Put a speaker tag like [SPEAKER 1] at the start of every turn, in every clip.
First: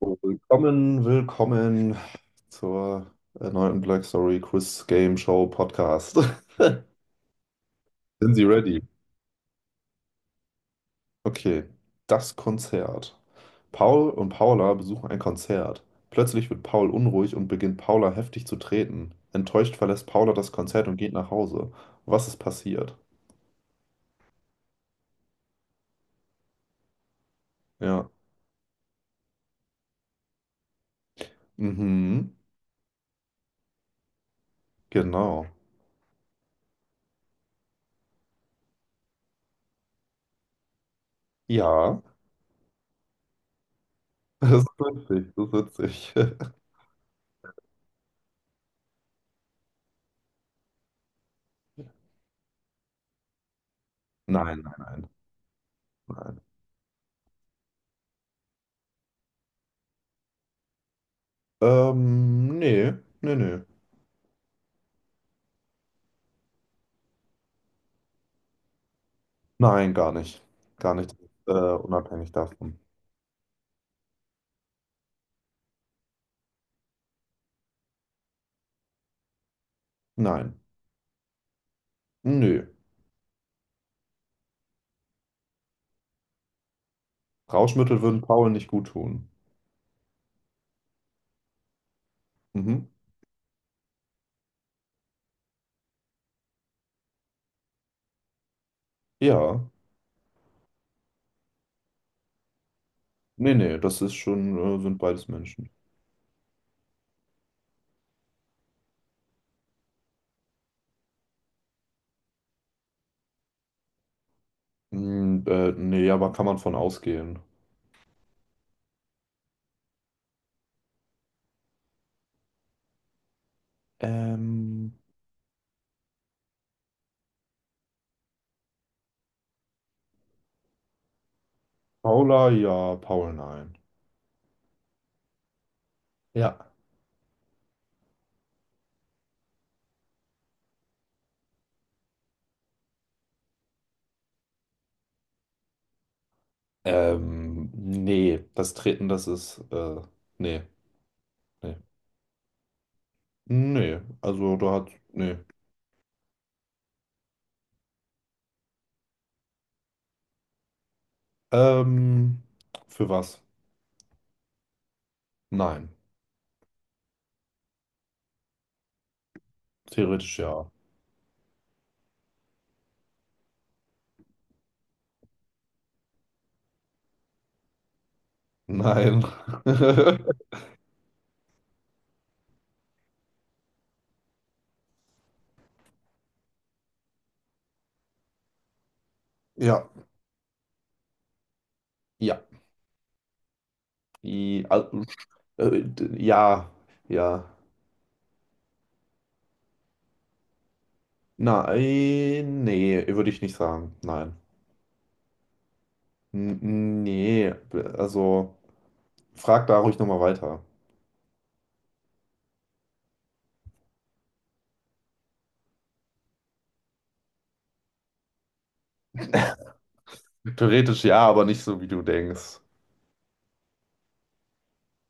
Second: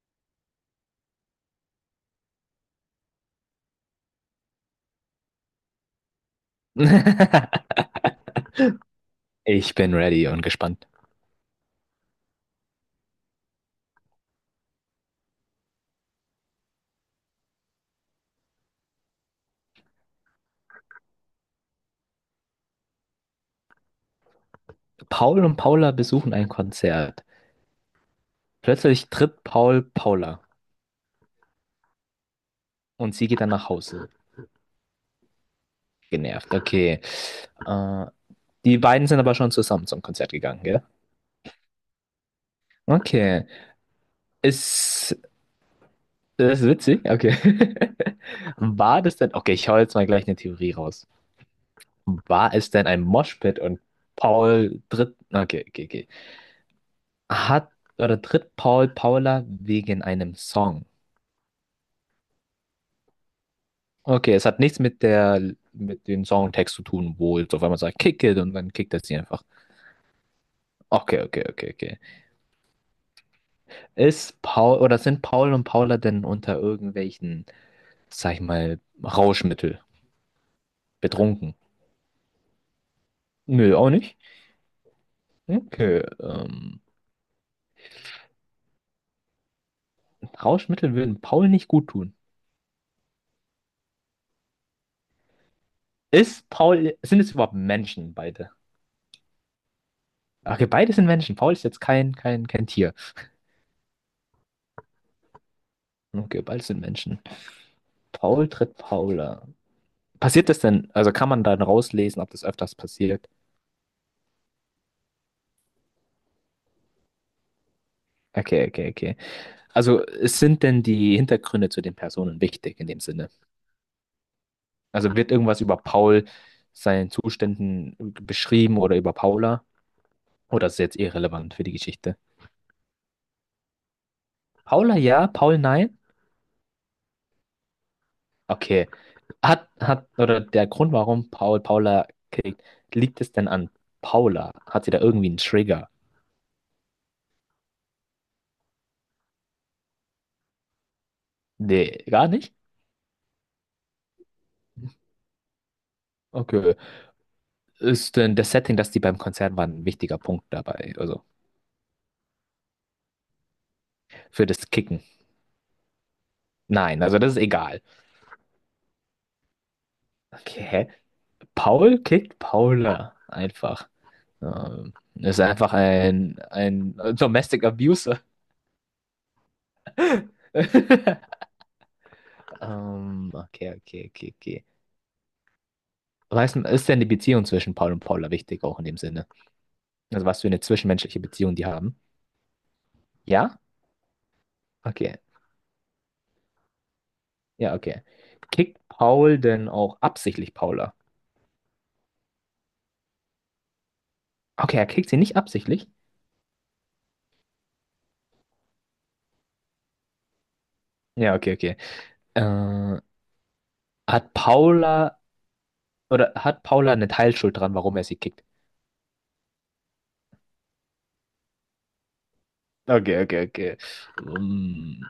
[SPEAKER 1] Willkommen, willkommen zur erneuten Black Story Quiz Game Show Podcast. Sind Sie ready?
[SPEAKER 2] Ich bin ready und gespannt.
[SPEAKER 1] Okay, das Konzert. Paul und Paula besuchen ein Konzert. Plötzlich wird Paul unruhig und beginnt Paula heftig zu treten. Enttäuscht verlässt Paula das Konzert und geht nach Hause. Was ist passiert?
[SPEAKER 2] Paul und Paula besuchen ein Konzert.
[SPEAKER 1] Ja.
[SPEAKER 2] Plötzlich tritt Paul Paula
[SPEAKER 1] Mhm.
[SPEAKER 2] und sie geht dann nach Hause.
[SPEAKER 1] Genau.
[SPEAKER 2] Genervt. Okay. Äh, die beiden sind aber schon zusammen zum Konzert gegangen, gell?
[SPEAKER 1] Ja.
[SPEAKER 2] Okay.
[SPEAKER 1] Das ist
[SPEAKER 2] Ist
[SPEAKER 1] witzig. Das ist witzig.
[SPEAKER 2] das witzig. Okay. War das denn? Okay, ich hau jetzt mal gleich eine Theorie raus. War es denn ein Moshpit und
[SPEAKER 1] Nein, nein,
[SPEAKER 2] Paul
[SPEAKER 1] nein,
[SPEAKER 2] tritt? Okay, okay, okay.
[SPEAKER 1] nein.
[SPEAKER 2] Hat oder tritt Paul Paula wegen einem Song?
[SPEAKER 1] Nee, nee, nee.
[SPEAKER 2] Okay, es hat nichts mit dem Songtext zu tun, wo jetzt auf einmal sagt Kick it und dann kickt er sie einfach.
[SPEAKER 1] Nein, gar nicht. Gar nicht,
[SPEAKER 2] Okay, okay, okay, okay.
[SPEAKER 1] unabhängig davon.
[SPEAKER 2] Ist Paul oder sind Paul und Paula denn unter irgendwelchen, sag ich mal, Rauschmittel
[SPEAKER 1] Nein.
[SPEAKER 2] betrunken?
[SPEAKER 1] Nö.
[SPEAKER 2] Nö, auch nicht. Okay,
[SPEAKER 1] Rauschmittel würden Paul nicht gut tun.
[SPEAKER 2] Rauschmittel würden Paul nicht gut tun.
[SPEAKER 1] Mhm.
[SPEAKER 2] Ist Paul, sind es überhaupt Menschen beide?
[SPEAKER 1] Ja.
[SPEAKER 2] Okay, beide sind Menschen. Paul ist jetzt kein Tier.
[SPEAKER 1] Nee, nee, das ist schon, sind beides Menschen.
[SPEAKER 2] Okay, beide sind Menschen. Paul tritt Paula. Passiert das denn, also kann man dann rauslesen, ob das öfters passiert?
[SPEAKER 1] Nee, aber kann man von ausgehen.
[SPEAKER 2] Okay, okay, okay. Also es sind denn die Hintergründe zu den Personen wichtig in dem Sinne?
[SPEAKER 1] Ähm,
[SPEAKER 2] Also wird irgendwas über Paul, seinen Zuständen beschrieben oder über Paula? Oder ist es jetzt irrelevant für die Geschichte?
[SPEAKER 1] Paula, ja, Paul, nein.
[SPEAKER 2] Paula ja, Paul nein?
[SPEAKER 1] Ja.
[SPEAKER 2] Okay. Oder der Grund, warum Paul Paula kriegt, liegt es denn an Paula? Hat sie da irgendwie einen Trigger?
[SPEAKER 1] Nee, das Treten, das ist, nee, nee.
[SPEAKER 2] Nee, gar nicht?
[SPEAKER 1] Nee, also da hat, nee.
[SPEAKER 2] Okay. Ist denn das Setting, dass die beim Konzert waren, ein wichtiger Punkt dabei? Also
[SPEAKER 1] Ähm, für was?
[SPEAKER 2] für das Kicken?
[SPEAKER 1] Nein.
[SPEAKER 2] Nein, also das ist egal.
[SPEAKER 1] Theoretisch
[SPEAKER 2] Okay,
[SPEAKER 1] ja.
[SPEAKER 2] hä? Paul kickt Paula einfach. Ist einfach ein Domestic Abuser.
[SPEAKER 1] Nein.
[SPEAKER 2] Okay, okay, okay, okay. Was ist denn die Beziehung zwischen Paul und Paula wichtig, auch in dem Sinne?
[SPEAKER 1] Ja,
[SPEAKER 2] Also was für eine zwischenmenschliche Beziehung die haben?
[SPEAKER 1] ja.
[SPEAKER 2] Ja?
[SPEAKER 1] I, al-
[SPEAKER 2] Okay.
[SPEAKER 1] ja, ja.
[SPEAKER 2] Ja, okay. Kickt Paul denn auch absichtlich Paula?
[SPEAKER 1] Nein, nee, würde ich nicht sagen. Nein.
[SPEAKER 2] Okay, er kickt sie nicht absichtlich?
[SPEAKER 1] N nee, also frag da ruhig nochmal weiter.
[SPEAKER 2] Ja, okay, okay. Äh, hat Paula eine Teilschuld dran, warum er sie kickt?
[SPEAKER 1] Theoretisch ja, aber nicht so, wie du denkst.
[SPEAKER 2] Okay, okay, okay. Ähm,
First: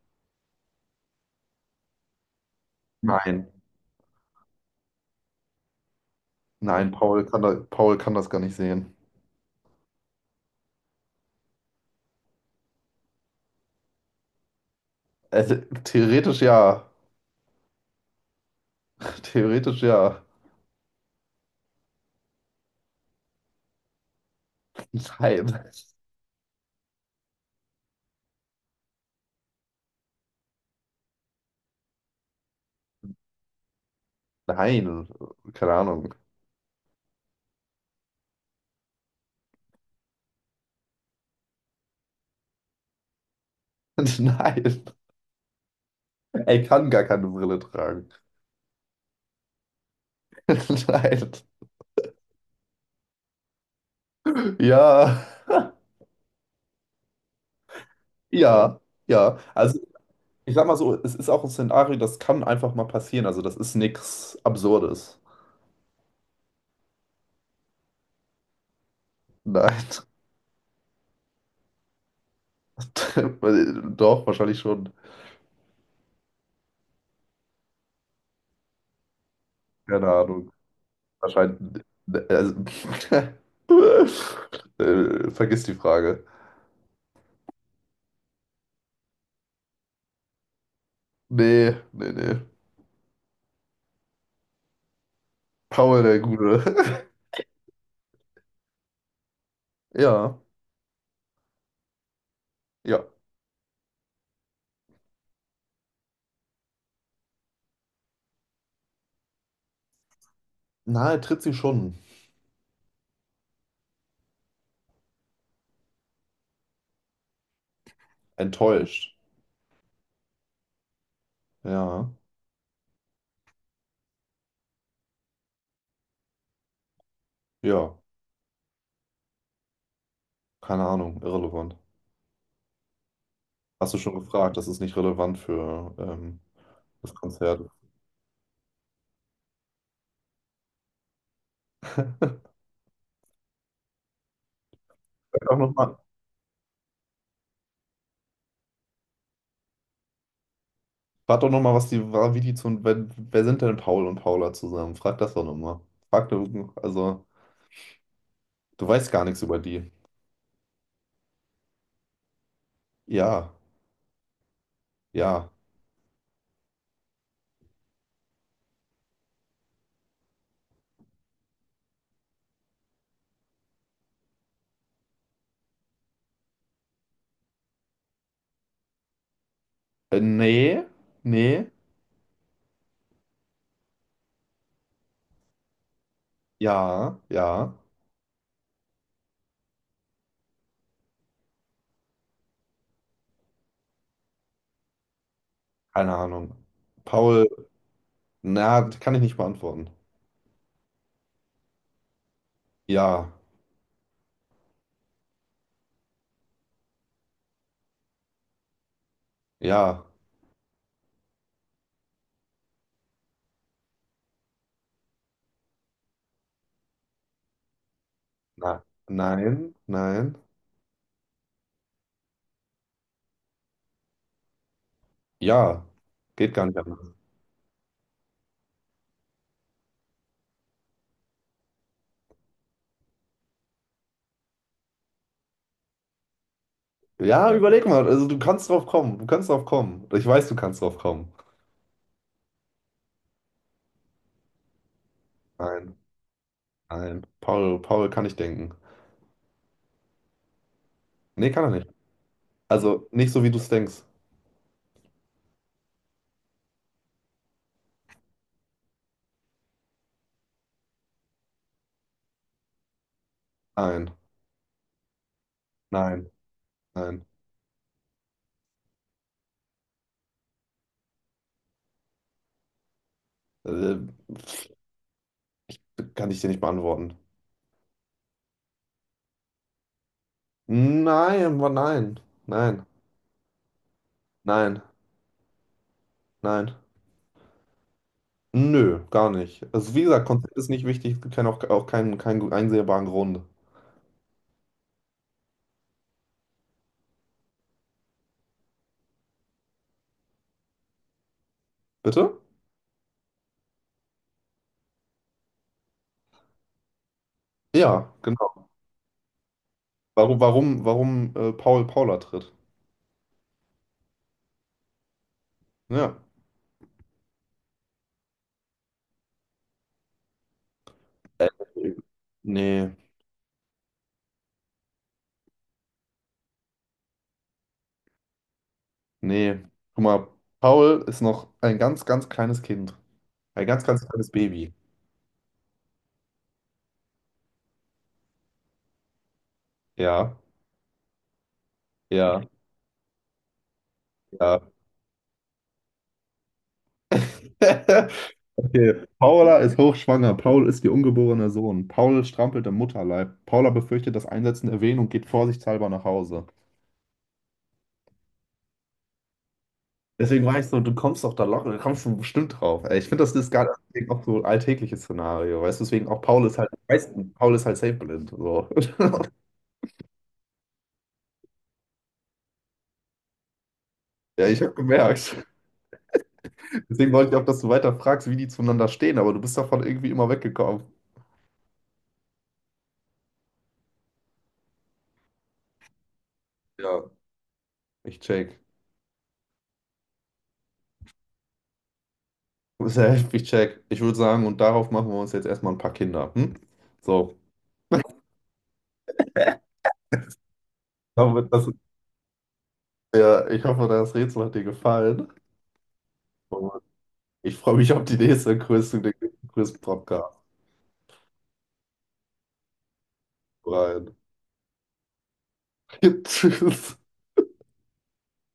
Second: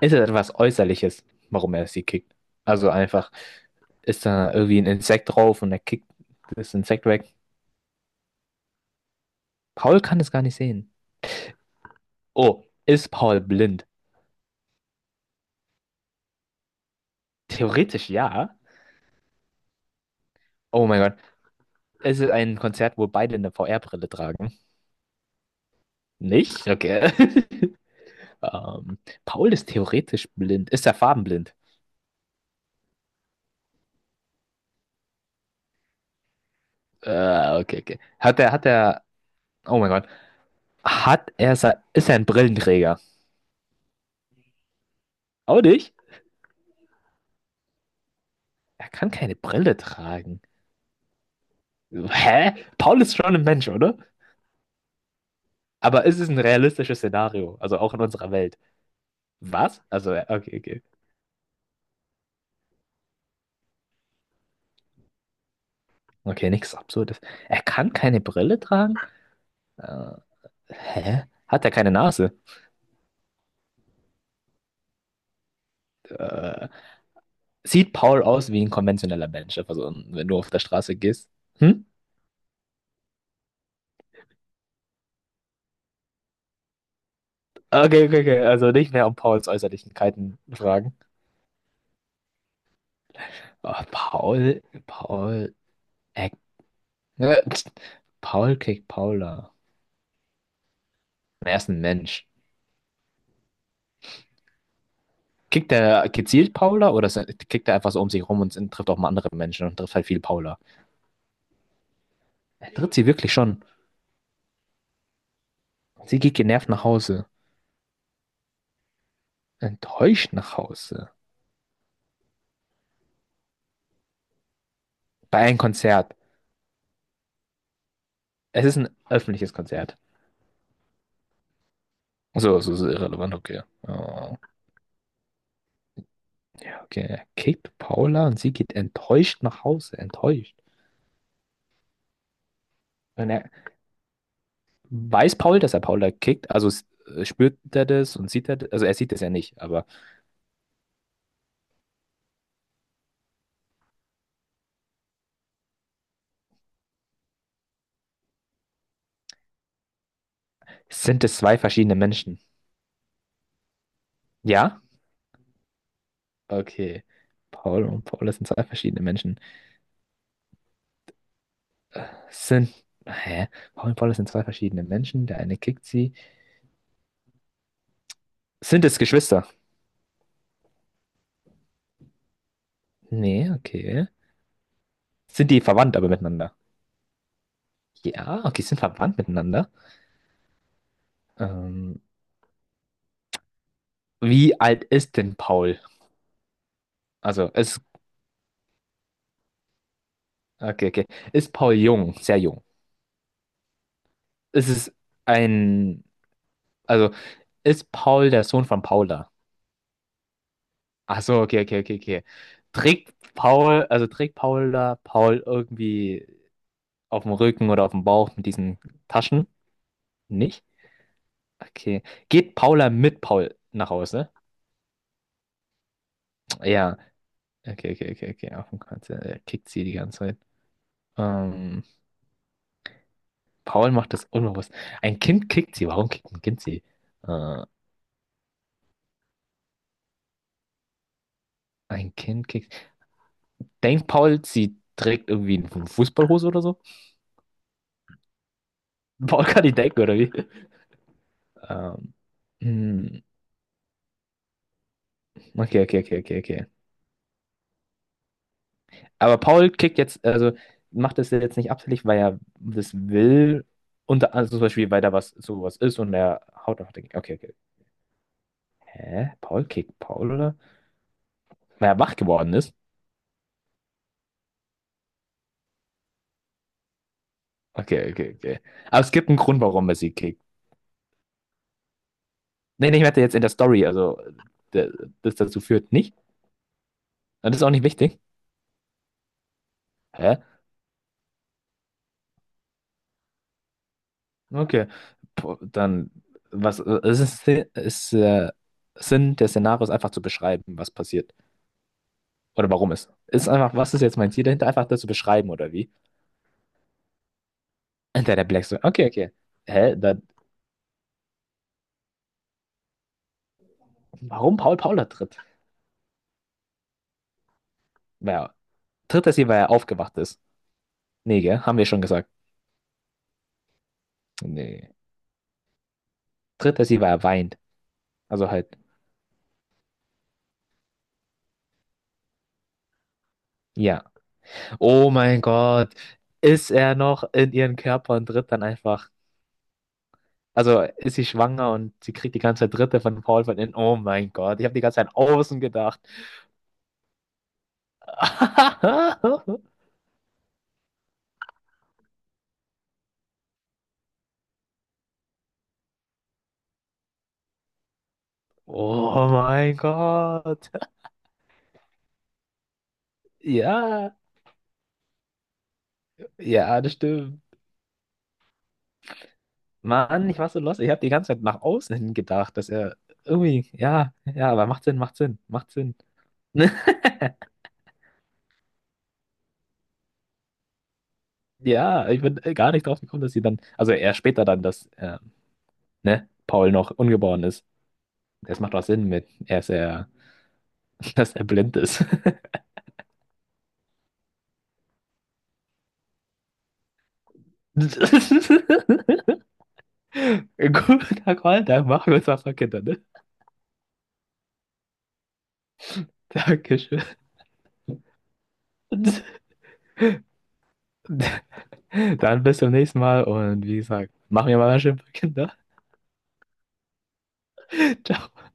[SPEAKER 2] Ist es etwas Äußerliches, warum er sie kickt? Also einfach
[SPEAKER 1] Nein,
[SPEAKER 2] ist da irgendwie ein Insekt drauf und er kickt das
[SPEAKER 1] nein,
[SPEAKER 2] Insekt weg.
[SPEAKER 1] Paul kann das gar nicht sehen.
[SPEAKER 2] Paul kann es gar nicht sehen. Oh, ist Paul blind?
[SPEAKER 1] Also, theoretisch ja.
[SPEAKER 2] Theoretisch ja.
[SPEAKER 1] Theoretisch ja.
[SPEAKER 2] Oh mein Gott. Ist es ein Konzert, wo beide eine VR-Brille tragen?
[SPEAKER 1] Nein.
[SPEAKER 2] Nicht? Okay. Ähm, Paul ist theoretisch blind. Ist er farbenblind?
[SPEAKER 1] Nein, keine Ahnung.
[SPEAKER 2] Okay, okay. Oh mein Gott. Ist er ein Brillenträger?
[SPEAKER 1] Nein,
[SPEAKER 2] Auch nicht?
[SPEAKER 1] er kann gar keine Brille tragen.
[SPEAKER 2] Er kann keine Brille tragen.
[SPEAKER 1] Nein.
[SPEAKER 2] Hä? Paul ist schon ein Mensch, oder?
[SPEAKER 1] Ja.
[SPEAKER 2] Aber es ist ein realistisches Szenario, also auch in unserer Welt.
[SPEAKER 1] Ja, ja. Also
[SPEAKER 2] Was?
[SPEAKER 1] ich
[SPEAKER 2] Okay,
[SPEAKER 1] sag mal
[SPEAKER 2] okay.
[SPEAKER 1] so, es ist auch ein Szenario, das kann einfach mal passieren. Also das ist nichts Absurdes.
[SPEAKER 2] Okay, nichts Absurdes. Er kann keine Brille tragen?
[SPEAKER 1] Nein.
[SPEAKER 2] Äh, hä? Hat er keine Nase?
[SPEAKER 1] Doch, wahrscheinlich schon.
[SPEAKER 2] Äh, sieht Paul aus wie ein konventioneller Mensch, also
[SPEAKER 1] Keine
[SPEAKER 2] wenn du auf
[SPEAKER 1] Ahnung.
[SPEAKER 2] der Straße gehst?
[SPEAKER 1] Wahrscheinlich.
[SPEAKER 2] Hm?
[SPEAKER 1] äh, Also, vergiss die Frage.
[SPEAKER 2] Okay, okay, okay. Also nicht mehr um Pauls Äußerlichkeiten fragen.
[SPEAKER 1] Nee, nee, nee.
[SPEAKER 2] Oh,
[SPEAKER 1] Paul, der
[SPEAKER 2] äh,
[SPEAKER 1] Gute.
[SPEAKER 2] Paul kriegt Paula.
[SPEAKER 1] Ja,
[SPEAKER 2] Er ist ein Mensch.
[SPEAKER 1] ja.
[SPEAKER 2] Kickt der gezielt Paula oder kickt er einfach so um sich rum und trifft auch mal andere Menschen und trifft halt viel Paula?
[SPEAKER 1] Na, er tritt sie schon.
[SPEAKER 2] Er tritt sie wirklich schon. Sie geht genervt nach Hause.
[SPEAKER 1] Enttäuscht.
[SPEAKER 2] Enttäuscht nach Hause.
[SPEAKER 1] Ja,
[SPEAKER 2] Bei einem Konzert.
[SPEAKER 1] ja.
[SPEAKER 2] Es ist ein öffentliches Konzert.
[SPEAKER 1] Keine Ahnung, irrelevant.
[SPEAKER 2] So, so ist irrelevant, okay.
[SPEAKER 1] Hast du schon
[SPEAKER 2] Oh,
[SPEAKER 1] gefragt, das ist nicht relevant für
[SPEAKER 2] okay,
[SPEAKER 1] das
[SPEAKER 2] er
[SPEAKER 1] Konzert.
[SPEAKER 2] kickt Paula und sie geht enttäuscht nach Hause. Enttäuscht. Und er weiß
[SPEAKER 1] Frag doch
[SPEAKER 2] Paul, dass er
[SPEAKER 1] nochmal,
[SPEAKER 2] Paula kickt, also spürt er das und sieht er das, also er sieht es ja nicht, aber
[SPEAKER 1] frag doch noch mal, wie die zu, wer, wer sind denn Paul und Paula zusammen? Frag das doch nochmal. Also, du weißt gar nichts über die.
[SPEAKER 2] sind es zwei verschiedene Menschen?
[SPEAKER 1] Ja,
[SPEAKER 2] Ja?
[SPEAKER 1] ja.
[SPEAKER 2] Okay. Paul und Paula sind zwei verschiedene Menschen. Sind. Hä? Paul und Paula sind zwei verschiedene Menschen. Der eine kickt sie. Sind es Geschwister?
[SPEAKER 1] Nee, nee,
[SPEAKER 2] Nee, okay. Sind die verwandt aber miteinander?
[SPEAKER 1] ja, ja.
[SPEAKER 2] Ja, okay, sind verwandt miteinander. Ähm, wie alt ist denn Paul?
[SPEAKER 1] Keine Ahnung. Paul,
[SPEAKER 2] Also, ist.
[SPEAKER 1] na, das kann ich nicht beantworten.
[SPEAKER 2] Okay, okay. Ist Paul jung? Sehr jung.
[SPEAKER 1] Ja,
[SPEAKER 2] Ist es ein. Also, ist Paul der Sohn von Paula?
[SPEAKER 1] ja,
[SPEAKER 2] Ach so, okay, okay, okay, okay. Trägt Paul, also trägt Paula Paul irgendwie auf dem Rücken oder auf dem Bauch mit diesen
[SPEAKER 1] na,
[SPEAKER 2] Taschen?
[SPEAKER 1] nein, nein,
[SPEAKER 2] Nicht? Okay. Geht Paula mit Paul nach Hause?
[SPEAKER 1] ja. Geht gar nicht
[SPEAKER 2] Ja.
[SPEAKER 1] anders.
[SPEAKER 2] Okay, okay, okay, okay. Auf dem Kreuz. Ja, er kickt sie die ganze Zeit. Ähm, Paul macht das unbewusst. Ein Kind kickt sie. Warum kickt ein Kind sie?
[SPEAKER 1] Ja,
[SPEAKER 2] Äh,
[SPEAKER 1] überleg mal, also du kannst drauf kommen, du kannst drauf kommen. Ich weiß, du kannst drauf kommen.
[SPEAKER 2] ein Kind kickt. Denkt Paul, sie trägt irgendwie eine
[SPEAKER 1] Nein,
[SPEAKER 2] Fußballhose oder so?
[SPEAKER 1] nein. Paul, Paul kann ich denken.
[SPEAKER 2] Paul kann nicht denken, oder wie?
[SPEAKER 1] Nee, kann er nicht.
[SPEAKER 2] Ähm,
[SPEAKER 1] Also
[SPEAKER 2] hm.
[SPEAKER 1] nicht so, wie du es denkst.
[SPEAKER 2] Okay, okay, okay, okay, okay. Aber Paul kickt jetzt, also macht das jetzt nicht absichtlich, weil er das will.
[SPEAKER 1] Nein,
[SPEAKER 2] Unter, also zum Beispiel, weil da was sowas ist und
[SPEAKER 1] nein,
[SPEAKER 2] er haut einfach dagegen.
[SPEAKER 1] nein.
[SPEAKER 2] Okay, okay. Hä? Paul kickt Paul, oder? Weil er wach geworden ist?
[SPEAKER 1] Äh, kann ich dir nicht beantworten.
[SPEAKER 2] Okay, okay, okay. Aber es gibt einen Grund, warum er sie kickt.
[SPEAKER 1] Nein, nein, nein,
[SPEAKER 2] Nee, nee, ich meinte jetzt in der Story, also
[SPEAKER 1] nein,
[SPEAKER 2] der, das dazu führt nicht.
[SPEAKER 1] nein.
[SPEAKER 2] Und das ist auch nicht wichtig.
[SPEAKER 1] Nö, gar nicht. Also wie gesagt,
[SPEAKER 2] Hä?
[SPEAKER 1] Konzept ist nicht wichtig. Es gibt auch, auch keinen, keinen einsehbaren Grund.
[SPEAKER 2] Okay. Po- Dann, was, es ist, ist Sinn des Szenarios einfach zu beschreiben, was passiert.
[SPEAKER 1] Bitte?
[SPEAKER 2] Oder warum es? Ist einfach, was ist jetzt mein Ziel dahinter? Einfach das zu beschreiben, oder wie?
[SPEAKER 1] Ja,
[SPEAKER 2] Und der Black
[SPEAKER 1] genau.
[SPEAKER 2] so, okay, okay. Hä? Da,
[SPEAKER 1] Warum Paul Paula tritt?
[SPEAKER 2] warum Paul Paula tritt?
[SPEAKER 1] Ja.
[SPEAKER 2] Ja, tritt er sie, weil er aufgewacht ist? Nee,
[SPEAKER 1] Äh,
[SPEAKER 2] gell? Haben wir schon gesagt.
[SPEAKER 1] nee,
[SPEAKER 2] Nee. Tritt er sie, weil er weint. Also halt,
[SPEAKER 1] nee. Guck mal, Paul ist noch ein ganz, ganz kleines Kind. Ein ganz,
[SPEAKER 2] ja.
[SPEAKER 1] ganz kleines Baby.
[SPEAKER 2] Oh mein Gott. Ist er noch in ihren Körper und tritt dann einfach.
[SPEAKER 1] Ja,
[SPEAKER 2] Also ist sie schwanger und sie kriegt die
[SPEAKER 1] ja,
[SPEAKER 2] ganze Zeit Dritte von Paul von innen. Oh mein Gott,
[SPEAKER 1] ja.
[SPEAKER 2] ich habe die ganze Zeit an außen gedacht.
[SPEAKER 1] Okay. Paula ist hochschwanger. Paul ist ihr ungeborener Sohn. Paul strampelt im Mutterleib. Paula befürchtet das Einsetzen der Wehen und geht vorsichtshalber nach Hause.
[SPEAKER 2] Oh mein
[SPEAKER 1] Deswegen war ich
[SPEAKER 2] Gott.
[SPEAKER 1] so, du kommst doch da locker, du kommst schon bestimmt drauf. Ey, ich finde, das ist gar deswegen
[SPEAKER 2] Ja.
[SPEAKER 1] auch so ein alltägliches Szenario, weißt du? Deswegen auch Paul ist halt,
[SPEAKER 2] Ja, das
[SPEAKER 1] weißt du,
[SPEAKER 2] stimmt.
[SPEAKER 1] Paul ist halt safe blind. So.
[SPEAKER 2] Mann, ich war so lost. Ich habe die ganze Zeit nach außen hin gedacht, dass er irgendwie, ja,
[SPEAKER 1] Ja,
[SPEAKER 2] ja,
[SPEAKER 1] ich
[SPEAKER 2] aber
[SPEAKER 1] habe
[SPEAKER 2] macht Sinn, macht
[SPEAKER 1] gemerkt.
[SPEAKER 2] Sinn, macht Sinn.
[SPEAKER 1] Deswegen wollte ich auch, dass du weiter fragst, wie die zueinander stehen, aber du bist davon irgendwie immer weggekommen.
[SPEAKER 2] Ja, ich bin gar nicht drauf gekommen, dass sie dann, also er später dann, dass ne, Paul noch
[SPEAKER 1] Ja,
[SPEAKER 2] ungeboren ist.
[SPEAKER 1] ich check.
[SPEAKER 2] Das macht doch Sinn mit, er ist ja, dass er blind ist.
[SPEAKER 1] Safe, ich check. Ich würde sagen, und darauf machen wir uns jetzt erstmal ein paar Kinder. Hm? So.
[SPEAKER 2] Guter
[SPEAKER 1] Hoffe,
[SPEAKER 2] Call,
[SPEAKER 1] das,
[SPEAKER 2] dann machen wir uns was von Kindern, ne?
[SPEAKER 1] ja, ich hoffe, das Rätsel hat dir gefallen. Und
[SPEAKER 2] Dankeschön.
[SPEAKER 1] ich freue mich auf die nächste Quiz, den nächsten Quiz-Podcast
[SPEAKER 2] Dann bis zum nächsten Mal und wie gesagt,
[SPEAKER 1] rein.
[SPEAKER 2] machen wir mal was schön für Kinder.
[SPEAKER 1] Tschüss.
[SPEAKER 2] Ciao.